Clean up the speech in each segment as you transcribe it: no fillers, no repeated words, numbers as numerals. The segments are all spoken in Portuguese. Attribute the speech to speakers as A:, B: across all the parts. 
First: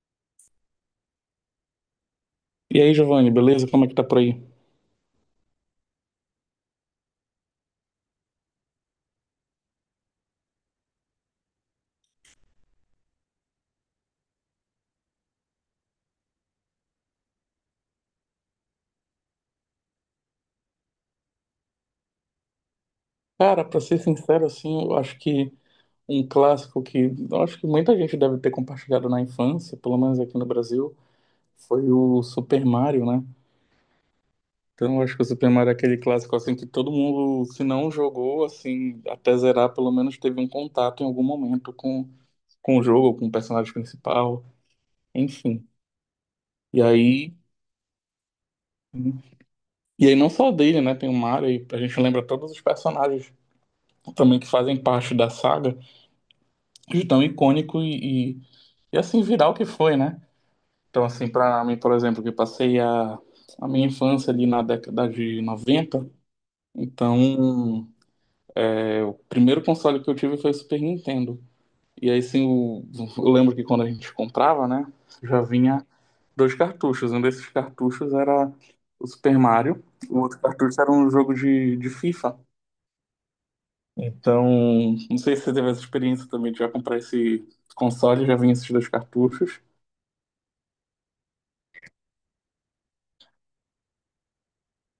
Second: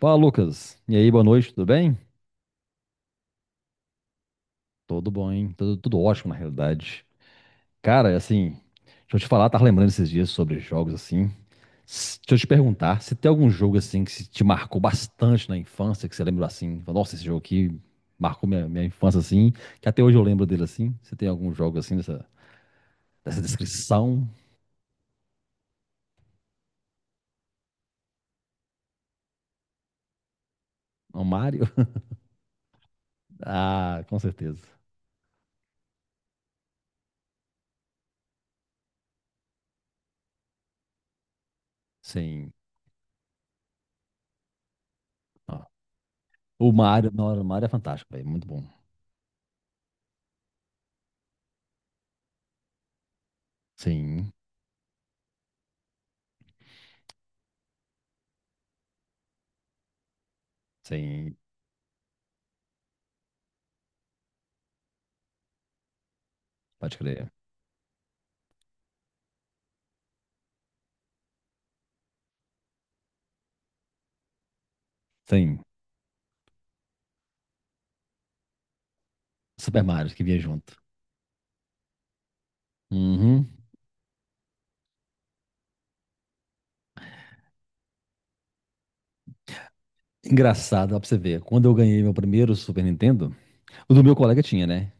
A: Fala, Lucas. E aí, boa noite, tudo bem?
B: E aí, Giovanni, beleza? Como é que tá por aí?
A: Tudo bom, hein? Tudo ótimo, na realidade. Cara, é assim, deixa eu te falar, tava lembrando esses dias sobre jogos, assim. Deixa eu te perguntar, se tem algum jogo, assim, que se te marcou bastante na infância, que você lembra, assim, fala, nossa, esse jogo aqui marcou minha infância, assim, que até hoje eu lembro dele, assim. Você tem algum jogo, assim, dessa
B: Cara, pra ser
A: descrição?
B: sincero, assim, eu acho que um clássico que eu acho que muita gente deve ter compartilhado na infância, pelo menos aqui no Brasil,
A: O Mario?
B: foi o Super Mario, né?
A: Ah, com certeza.
B: Então, eu acho que o Super Mario é aquele clássico, assim, que todo mundo, se não jogou, assim, até zerar, pelo menos teve um contato em algum momento com,
A: Sim.
B: com o jogo, com o personagem principal,
A: Ó,
B: enfim.
A: o
B: E
A: Mario, não,
B: aí,
A: o Mario é fantástico, velho, muito bom.
B: e aí, não só dele, né? Tem o Mario, e a gente lembra todos os personagens
A: Sim,
B: também que fazem parte da saga. De tão icônico e assim viral que foi, né? Então, assim,
A: sim,
B: para mim, por exemplo, que eu passei a minha infância ali na década de 90,
A: pode crer.
B: então, o primeiro console que eu tive foi o Super Nintendo. E aí, sim, eu lembro que quando a gente comprava, né, já
A: Sim.
B: vinha dois cartuchos. Um desses cartuchos era o Super
A: Super
B: Mario,
A: Mario,
B: o
A: que vinha
B: outro
A: junto.
B: cartucho era um jogo de FIFA.
A: Uhum.
B: Então, não sei se você teve essa experiência também de já comprar esse console, já vinha esses dois cartuchos.
A: Engraçado, ó, pra você ver. Quando eu ganhei meu primeiro Super Nintendo, o do meu colega tinha, né?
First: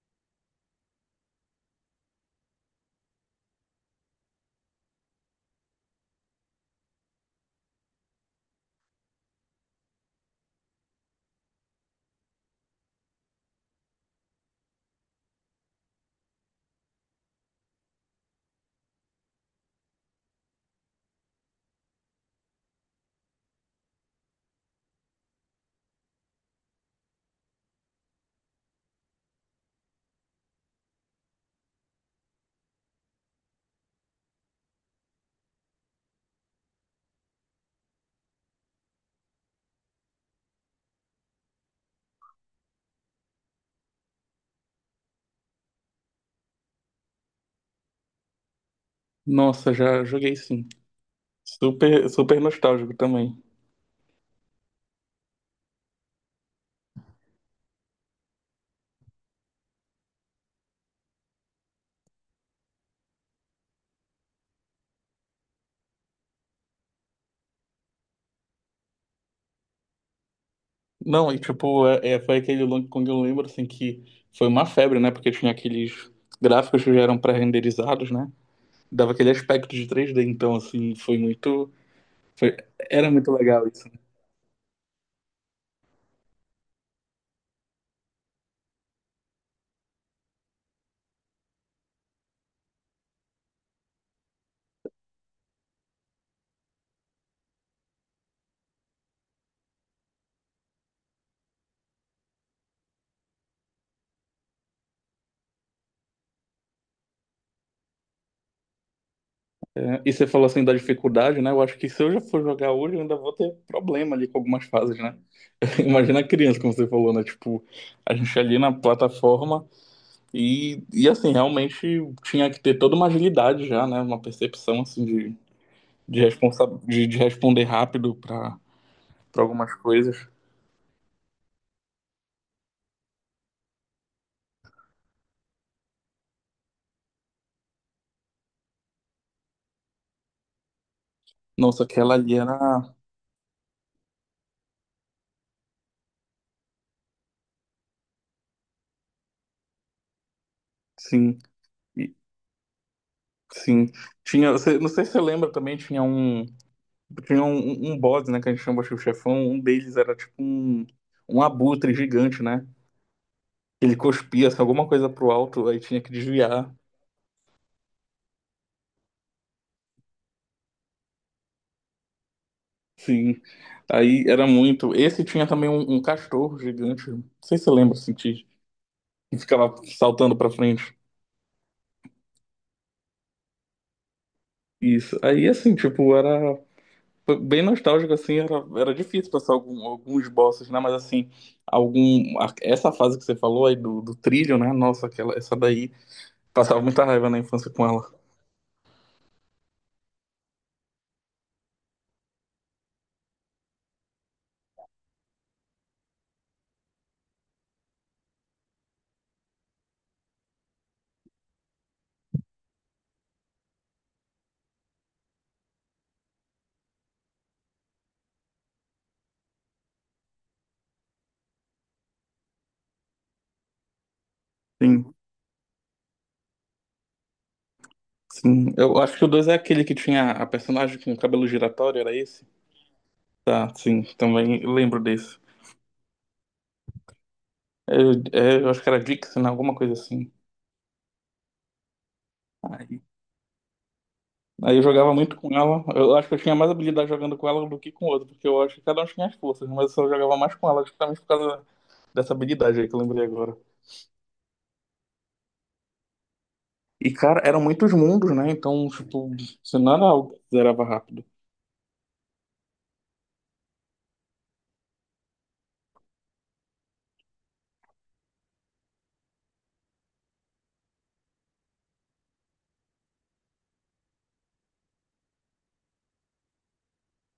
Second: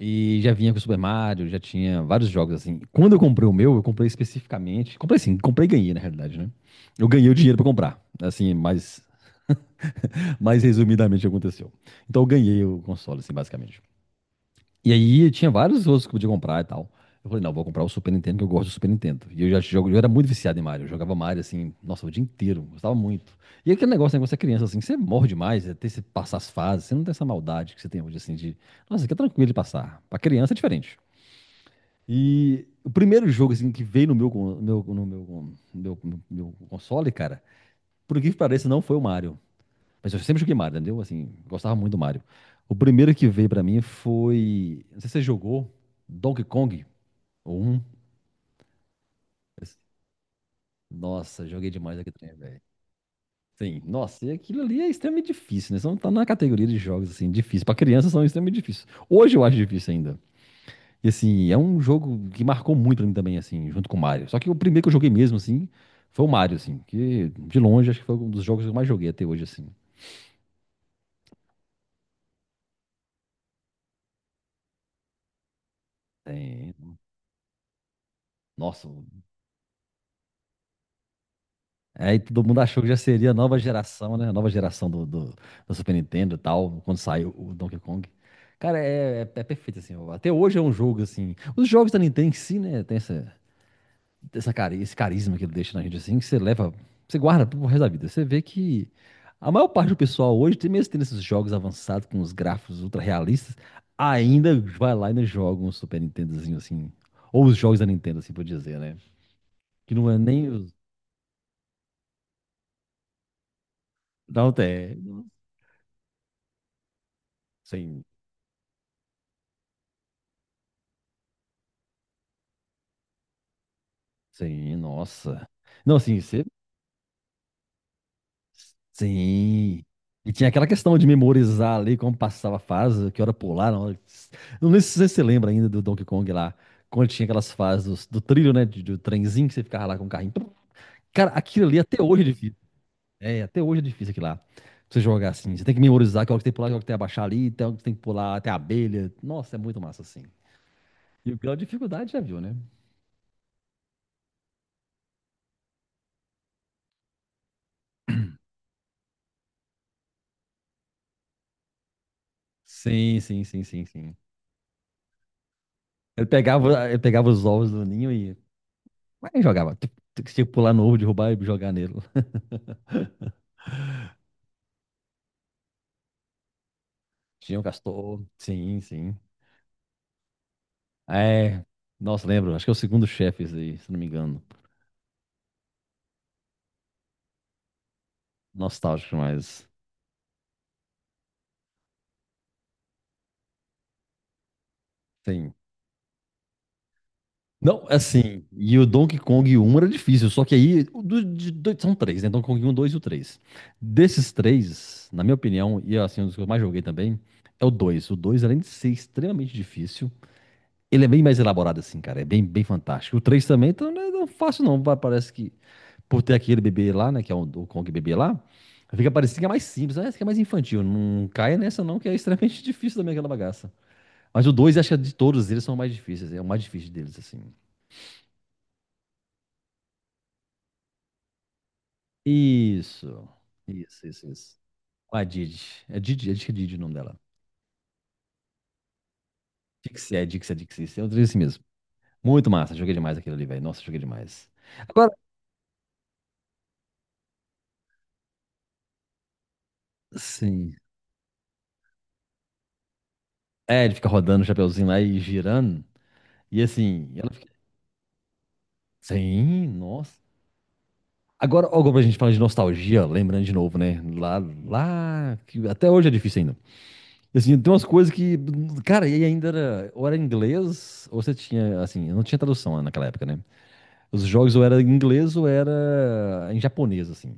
A: E já vinha com o Super Mario, já tinha vários jogos assim. Quando eu comprei o meu, eu comprei especificamente. Comprei sim, comprei e ganhei, na realidade, né? Eu ganhei o dinheiro pra comprar. Assim, mais resumidamente aconteceu. Então eu ganhei o console, assim, basicamente. E aí eu tinha vários outros que eu podia comprar e tal. Eu falei, não, vou comprar o Super Nintendo, que eu gosto do Super Nintendo. E eu já jogo, eu era muito viciado em Mario. Eu jogava Mario assim, nossa, o dia inteiro, gostava muito. E é aquele negócio, né, quando você é criança, assim, você morre demais, até você passar as fases, você não tem essa maldade que você tem hoje, assim, de. Nossa, aqui é tranquilo de passar. Pra criança é diferente. E o primeiro jogo, assim, que veio no meu, no meu console, cara, por que pareça, não foi o Mario. Mas eu sempre joguei Mario, entendeu? Assim, gostava muito do Mario. O primeiro que veio pra mim foi. Não sei se você jogou Donkey Kong ou um.
B: Nossa, já joguei sim.
A: Nossa, joguei demais
B: Super,
A: aquele trem,
B: super
A: velho.
B: nostálgico também.
A: Sim, nossa, e aquilo ali é extremamente difícil, né? Só não tá na categoria de jogos, assim, difícil. Pra criança são extremamente difíceis. Hoje eu acho difícil ainda. E assim, é um jogo que marcou muito pra mim também, assim, junto com o Mario. Só que o primeiro que eu joguei mesmo, assim, foi o Mario, assim, que de longe acho que foi um dos jogos que eu mais joguei até hoje, assim.
B: Não, e tipo, foi aquele Long Kong, eu lembro assim que foi uma febre, né? Porque tinha aqueles gráficos que
A: Tem-
B: já eram pré-renderizados, né?
A: Nossa.
B: Dava aquele aspecto de 3D, então assim, foi muito.
A: Aí todo
B: foi-
A: mundo achou que já
B: Era
A: seria
B: muito
A: a nova
B: legal isso, né?
A: geração, né? A nova geração do Super Nintendo e tal, quando saiu o Donkey Kong. Cara, é perfeito, assim. Até hoje é um jogo, assim. Os jogos da Nintendo em si, né? Tem essa, essa cari esse carisma que ele deixa na gente, assim, que você leva, você guarda pro resto da vida. Você vê que a maior parte do pessoal hoje, mesmo tendo esses jogos avançados com os gráficos ultra realistas, ainda vai lá e ainda joga um Super Nintendozinho, assim. Ou os jogos da Nintendo, assim, por dizer, né? Que
B: É,
A: não
B: e
A: é
B: você falou
A: nem
B: assim
A: os.
B: da dificuldade, né? Eu acho que se eu já for jogar hoje, eu ainda vou ter problema ali com
A: Não,
B: algumas
A: é.
B: fases, né? Imagina a criança, como você falou, né? Tipo,
A: Sim.
B: a gente ali na plataforma. E assim, realmente tinha que ter toda uma agilidade já, né? Uma
A: Sim,
B: percepção assim de,
A: nossa. Não,
B: de,
A: assim, você.
B: responsa de, de responder rápido para algumas
A: Sim.
B: coisas.
A: E tinha aquela questão de memorizar ali como passava a fase, que hora pular, não. Não sei se você lembra ainda do Donkey Kong lá, quando tinha aquelas fases do trilho, né, do trenzinho que você ficava lá com o carrinho. Cara, aquilo ali
B: Nossa,
A: até
B: aquela
A: hoje é
B: ali
A: difícil.
B: era.
A: É, até hoje é difícil aquilo lá. Pra você jogar assim, você tem que memorizar que hora que tem que pular, que hora que tem que abaixar ali, tem hora que tem que pular até a abelha. Nossa, é muito massa assim. E o
B: Sim,
A: grau de dificuldade
B: e-
A: já viu, né?
B: sim. Tinha, não sei se você lembra também, tinha um. Tinha um boss, né? Que a gente chama de chefão. Um deles era tipo um abutre gigante, né?
A: Sim, sim, sim, sim,
B: Ele
A: sim.
B: cuspia assim, alguma coisa pro alto, aí tinha que
A: Ele
B: desviar.
A: pegava, ele pegava os ovos do ninho e mas jogava. Tem tem que Tinha que pular no ovo, derrubar e jogar nele.
B: Sim. Aí era muito. Esse tinha também um castor gigante. Não
A: Tinha
B: sei
A: um
B: se você lembra, assim,
A: castor. Sim, sim.
B: e ficava saltando pra frente.
A: É. Nossa, lembro. Acho que é o segundo chefe esse aí, se não me engano.
B: Isso. Aí, assim, tipo, era foi bem nostálgico, assim, era
A: Nostálgico,
B: difícil passar
A: mas.
B: alguns bosses, né? Mas, assim, essa fase que você falou aí do trilho, né? Nossa,
A: Sim.
B: essa daí, passava muita raiva na infância com
A: Não,
B: ela.
A: assim. E o Donkey Kong um era difícil. Só que aí o do- de são três, né? Donkey Kong um, 2 e o 3. Desses três, na minha opinião, e assim, um dos que eu mais joguei também, é o 2. O dois, além de ser extremamente difícil, ele é bem mais elaborado, assim, cara. É bem fantástico. O 3 também, então não é tão fácil, não. Parece que por ter aquele bebê lá, né? Que é o Kong bebê lá, fica parecendo que é mais simples, né? Que é mais infantil. Não caia nessa, não, que é extremamente difícil também aquela bagaça. Mas o 2 acho que
B: Sim,
A: de todos eles são mais difíceis. É o mais difícil deles, assim.
B: sim. Eu acho que o 2 é aquele que tinha a personagem com o cabelo giratório, era esse?
A: Isso.
B: Tá, sim,
A: Isso, isso, isso.
B: também lembro
A: A
B: desse.
A: Didi. É Didi, acho que é Didi o nome dela.
B: Eu acho que era Dixon, alguma coisa
A: Dixie, é
B: assim.
A: Dixie, é Dixie. É o assim mesmo. Muito massa, joguei demais aquilo ali, velho. Nossa, joguei demais.
B: Aí eu jogava
A: Agora,
B: muito com ela. Eu acho que eu tinha mais habilidade jogando com ela do que com o outro, porque eu acho que cada um tinha as forças, mas eu só jogava mais com
A: sim.
B: ela, justamente por causa dessa habilidade aí que eu lembrei agora.
A: É, ele fica rodando o chapeuzinho lá e girando. E
B: E,
A: assim, ela
B: cara,
A: fica.
B: eram muitos mundos, né? Então, tipo,
A: Sim,
B: você não era
A: nossa.
B: algo que zerava rápido.
A: Agora, ó, como a gente fala de nostalgia, lembrando de novo, né? Lá, que até hoje é difícil ainda. Assim, tem umas coisas que, cara, e ainda era, ou era inglês, ou você tinha, assim, não tinha tradução né, naquela época, né? Os jogos ou era em inglês ou era em japonês, assim.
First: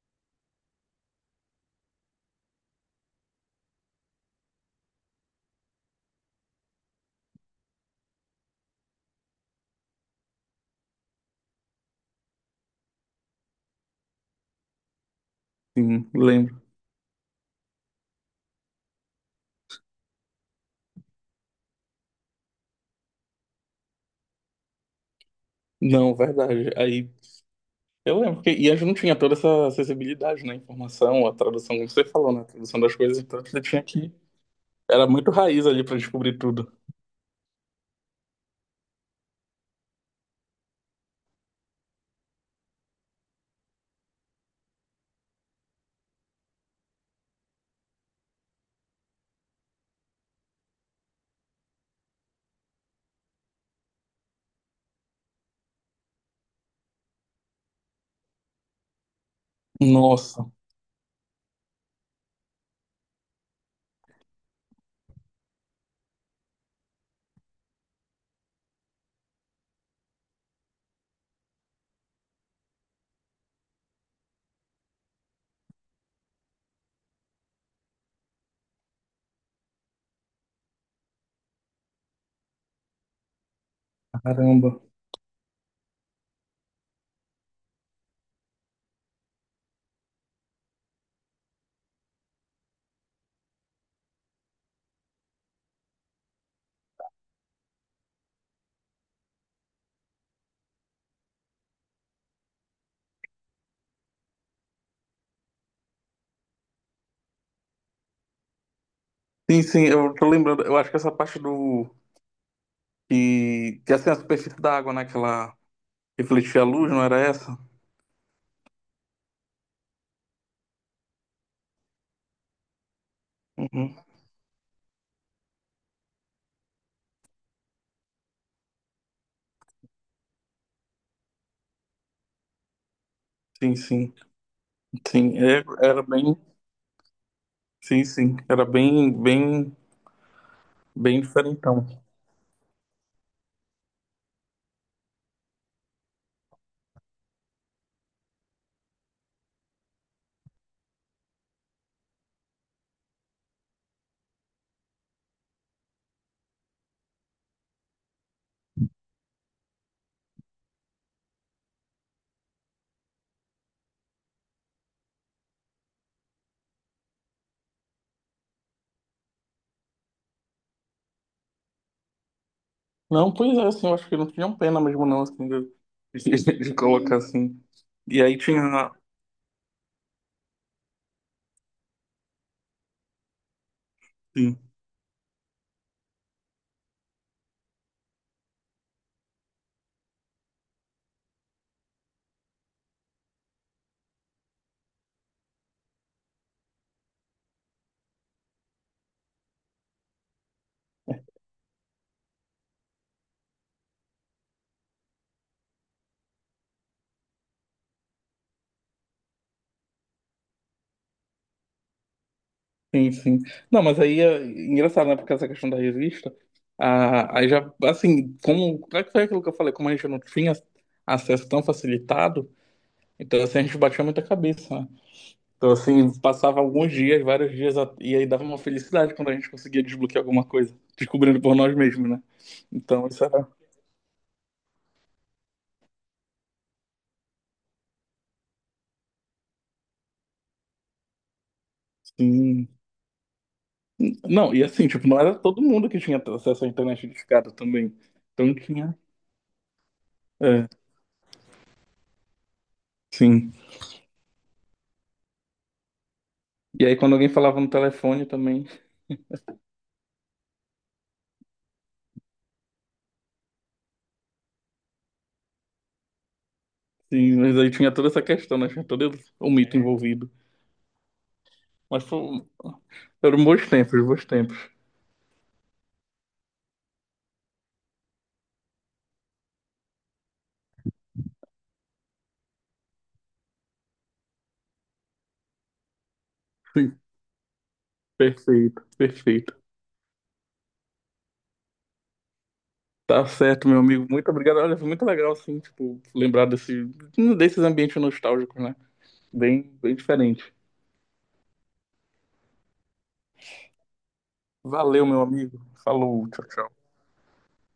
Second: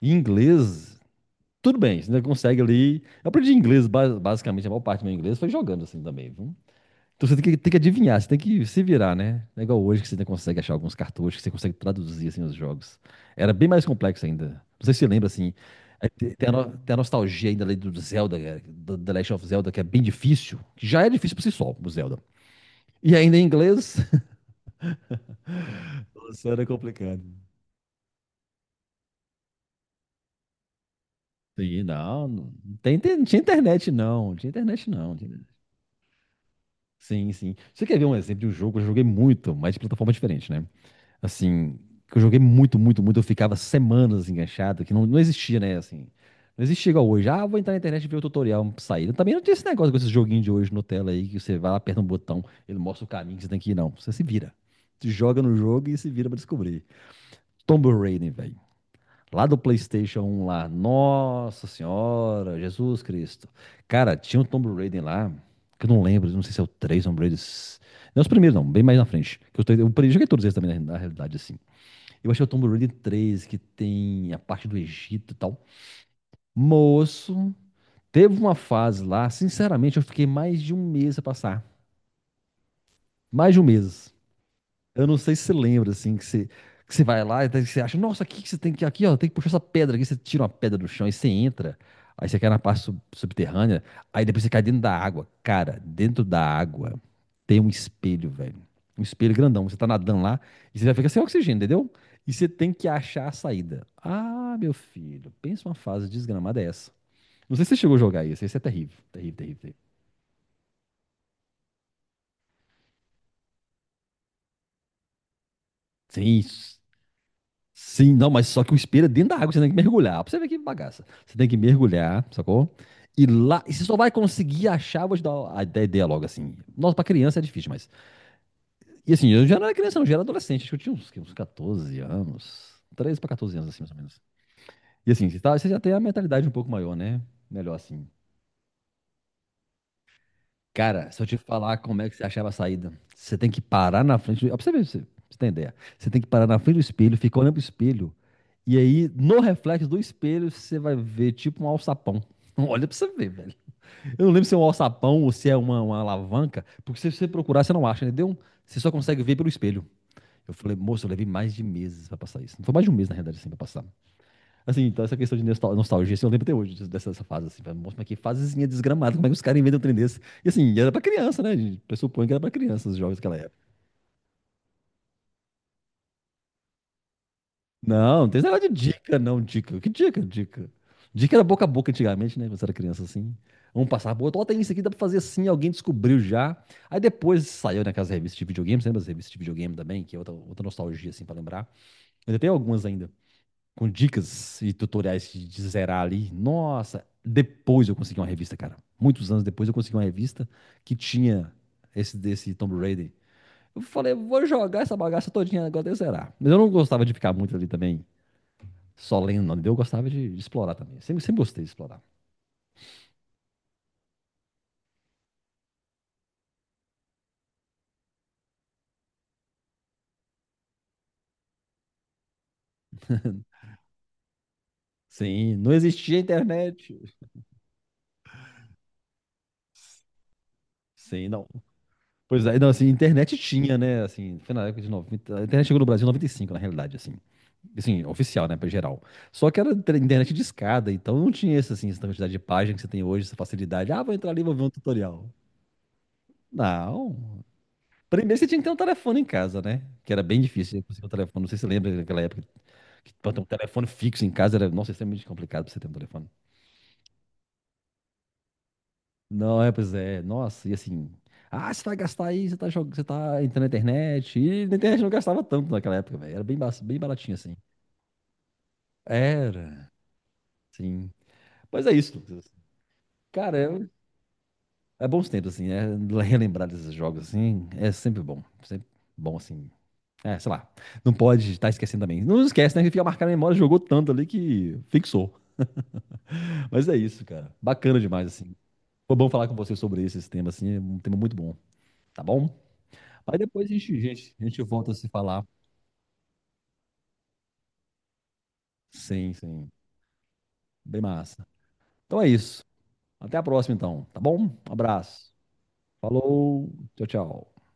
A: E inglês, tudo bem, você ainda consegue ali. Eu aprendi inglês, basicamente, a maior parte do meu inglês foi jogando, assim, também, viu? Então você tem que adivinhar, você tem que se virar, né? Não é igual hoje que você ainda consegue achar alguns cartuchos que você consegue traduzir assim, os jogos. Era bem mais complexo ainda. Não sei se você lembra assim.
B: Sim,
A: Tem a,
B: lembro.
A: tem a nostalgia ainda ali do Zelda, é, do The Last of Zelda, que é bem difícil. Que já é difícil por si só, o Zelda. E ainda em inglês.
B: Não,
A: Nossa, era
B: verdade. Aí
A: complicado.
B: eu lembro que e a gente não tinha toda essa acessibilidade, né? Informação, a tradução,
A: Sim,
B: como você falou, né? A
A: não
B: tradução
A: tem,
B: das coisas,
A: não tinha
B: então você tinha
A: internet
B: que.
A: não, não tinha internet
B: Era
A: não. não
B: muito
A: tinha-
B: raiz ali pra descobrir tudo.
A: Sim, sim. Você quer ver um exemplo de um jogo que eu joguei muito, mas de plataforma diferente, né? Assim, que eu joguei muito, eu ficava semanas enganchado, que não existia, né, assim, não existia igual hoje, ah, vou entrar na internet e ver o tutorial pra sair, também não tinha esse negócio com esses joguinhos de hoje no tela aí, que você vai lá, aperta um botão, ele mostra o caminho que você tem que ir, não, você se vira, se joga no jogo e se vira pra descobrir. Tomb Raider, velho, lá do PlayStation um
B: Nossa,
A: lá, nossa senhora, Jesus Cristo, cara, tinha um Tomb Raider lá, que eu não lembro, não sei se é o 3 Tomb Raider... Não é os primeiros, não, bem mais na frente. Que os três- eu joguei todos eles também, na realidade, assim. Eu achei o Tomb Raider 3, que tem a parte do Egito e tal. Moço, teve uma fase lá, sinceramente, eu fiquei mais de um mês a passar. Mais de um mês.
B: caramba.
A: Eu não sei se você lembra, assim, que você vai lá e daí você acha, nossa, aqui que você tem que, aqui, ó, tem que puxar essa pedra aqui, você tira uma pedra do chão e você entra, aí você cai na parte subterrânea, aí depois você cai dentro da água. Cara, dentro da água tem um espelho, velho. Um espelho grandão. Você tá nadando lá e você já fica sem oxigênio, entendeu? E você tem que achar a saída. Ah, meu filho, pensa uma fase desgramada é essa. Não sei se você chegou a jogar isso, isso é terrível, terrível, terrível,
B: Sim,
A: terrível.
B: sim, eu tô lembrando. Eu acho que essa parte do E que é, assim, a superfície da água, né? Que ela
A: Sim,
B: refletia a luz, não era essa?
A: Sim, não, mas só que o espelho é dentro da água, você tem que mergulhar. Pra você ver que bagaça. Você tem que mergulhar, sacou? E lá, e você
B: Uhum.
A: só vai conseguir achar, vou te dar a ideia logo assim. Nossa, pra criança é difícil, mas. E assim, eu já não era criança, não, eu já era adolescente. Acho que eu tinha uns 14 anos. 13 pra 14 anos,
B: Sim,
A: assim, mais ou
B: sim.
A: menos. E assim,
B: Sim,
A: você, tá, você já tem a
B: era bem.
A: mentalidade um pouco maior, né? Melhor
B: Sim,
A: assim.
B: sim. Era bem, bem,
A: Cara,
B: bem
A: se eu te falar
B: diferentão.
A: como é que você achava a saída, você tem que parar na frente. Ó, pra você ver, pra você ter ideia. Você tem que parar na frente do espelho, ficar olhando pro espelho. E aí, no reflexo do espelho, você vai ver tipo um alçapão. Olha pra você ver, velho. Eu não lembro se é um alçapão ou se é uma alavanca, porque se você procurar, você não acha, entendeu? Você só consegue ver pelo espelho. Eu falei, moço, eu levei mais de meses pra passar isso. Não foi mais de um mês, na realidade, assim, pra passar. Assim, então essa questão de nostalgia, assim, eu lembro até hoje dessa fase, assim, falei, nossa, mas que fasezinha desgramada, como é que os caras inventam um trem desse? E assim, era pra criança, né? A gente pressupõe que era pra criança os jogos
B: Não,
A: daquela
B: pois é,
A: época.
B: assim, eu acho que não tinham pena mesmo, não, assim, de colocar assim.
A: Não,
B: E
A: não
B: aí
A: tem esse negócio de
B: tinha.
A: dica, não, dica. Que dica? Dica era boca a boca antigamente, né? Quando você era criança, assim. Vamos passar, pô, ó,
B: Sim,
A: tem isso aqui, dá pra fazer assim, alguém descobriu já. Aí depois saiu naquelas revistas de videogame, você lembra das revistas de videogame também, que é outra nostalgia, assim, pra lembrar. Mas tem algumas ainda com dicas e tutoriais de zerar ali. Nossa, depois eu consegui uma revista, cara. Muitos anos depois eu consegui uma revista que tinha esse desse Tomb Raider. Eu falei, vou jogar essa bagaça todinha agora de zerar. Mas eu não gostava de ficar muito ali também, só lendo, não. Eu gostava de explorar também. Sempre gostei de explorar.
B: sim, sim. Não, mas aí é engraçado, né? Porque essa questão da revista. Ah, aí já, assim, Como é que foi aquilo que eu falei? Como a gente não tinha acesso tão facilitado, então assim, a gente batia muita cabeça, né?
A: Sim,
B: Então,
A: não existia
B: assim, passava alguns
A: internet.
B: dias, vários dias, e aí dava uma felicidade quando a gente conseguia desbloquear alguma coisa,
A: Sim,
B: descobrindo
A: não.
B: por nós mesmos, né?
A: Pois é, não, assim,
B: Então, isso
A: internet
B: era
A: tinha, né? Assim, foi na época de 90. A internet chegou no Brasil em 95, na realidade, assim. Assim, oficial, né, pra geral. Só que era internet de escada, então não tinha essa, assim, essa quantidade de
B: assim.
A: páginas que você tem hoje, essa facilidade. Ah, vou entrar ali e vou
B: Não,
A: ver
B: e
A: um
B: assim, tipo, não
A: tutorial.
B: era todo mundo que tinha acesso à internet
A: Não.
B: discada também.
A: Primeiro você
B: Então
A: tinha que ter um
B: tinha.
A: telefone em casa, né? Que era bem
B: É,
A: difícil você conseguir um telefone. Não sei se você lembra daquela época que pra ter um
B: sim.
A: telefone fixo em casa era, nossa, extremamente complicado pra você ter um telefone.
B: E aí, quando alguém falava no telefone também,
A: Não, é, pois é. Nossa, e assim. Ah, você vai gastar aí, você tá, você tá entrando na internet. E na internet não gastava tanto naquela época, velho. Era bem, bem baratinho
B: sim,
A: assim.
B: mas aí tinha toda essa questão, né? Tinha todo o mito
A: Era,
B: envolvido.
A: sim. Mas é
B: Mas
A: isso, Lucas.
B: eram
A: Cara,
B: bons
A: é
B: tempos, bons tempos.
A: é bons tempos, assim, é, relembrar desses jogos, assim, é sempre bom. Sempre bom, assim. É, sei lá. Não pode estar esquecendo também. Não esquece, né? Que fica marcado na memória, jogou tanto ali que fixou. Mas é
B: Sim,
A: isso, cara. Bacana demais, assim.
B: perfeito,
A: Foi bom falar
B: perfeito.
A: com você sobre esse tema, assim. É um tema muito bom, tá bom?
B: Tá
A: Aí depois
B: certo, meu amigo. Muito
A: a
B: obrigado.
A: gente
B: Olha, foi
A: volta a
B: muito
A: se
B: legal,
A: falar.
B: assim, tipo, lembrar desses ambientes nostálgicos, né?
A: Sim,
B: Bem,
A: sim.
B: bem diferente.
A: Bem massa. Então é isso. Até a próxima, então, tá bom? Um
B: Valeu, meu
A: abraço.
B: amigo. Falou, tchau,
A: Falou.
B: tchau.
A: Tchau, tchau.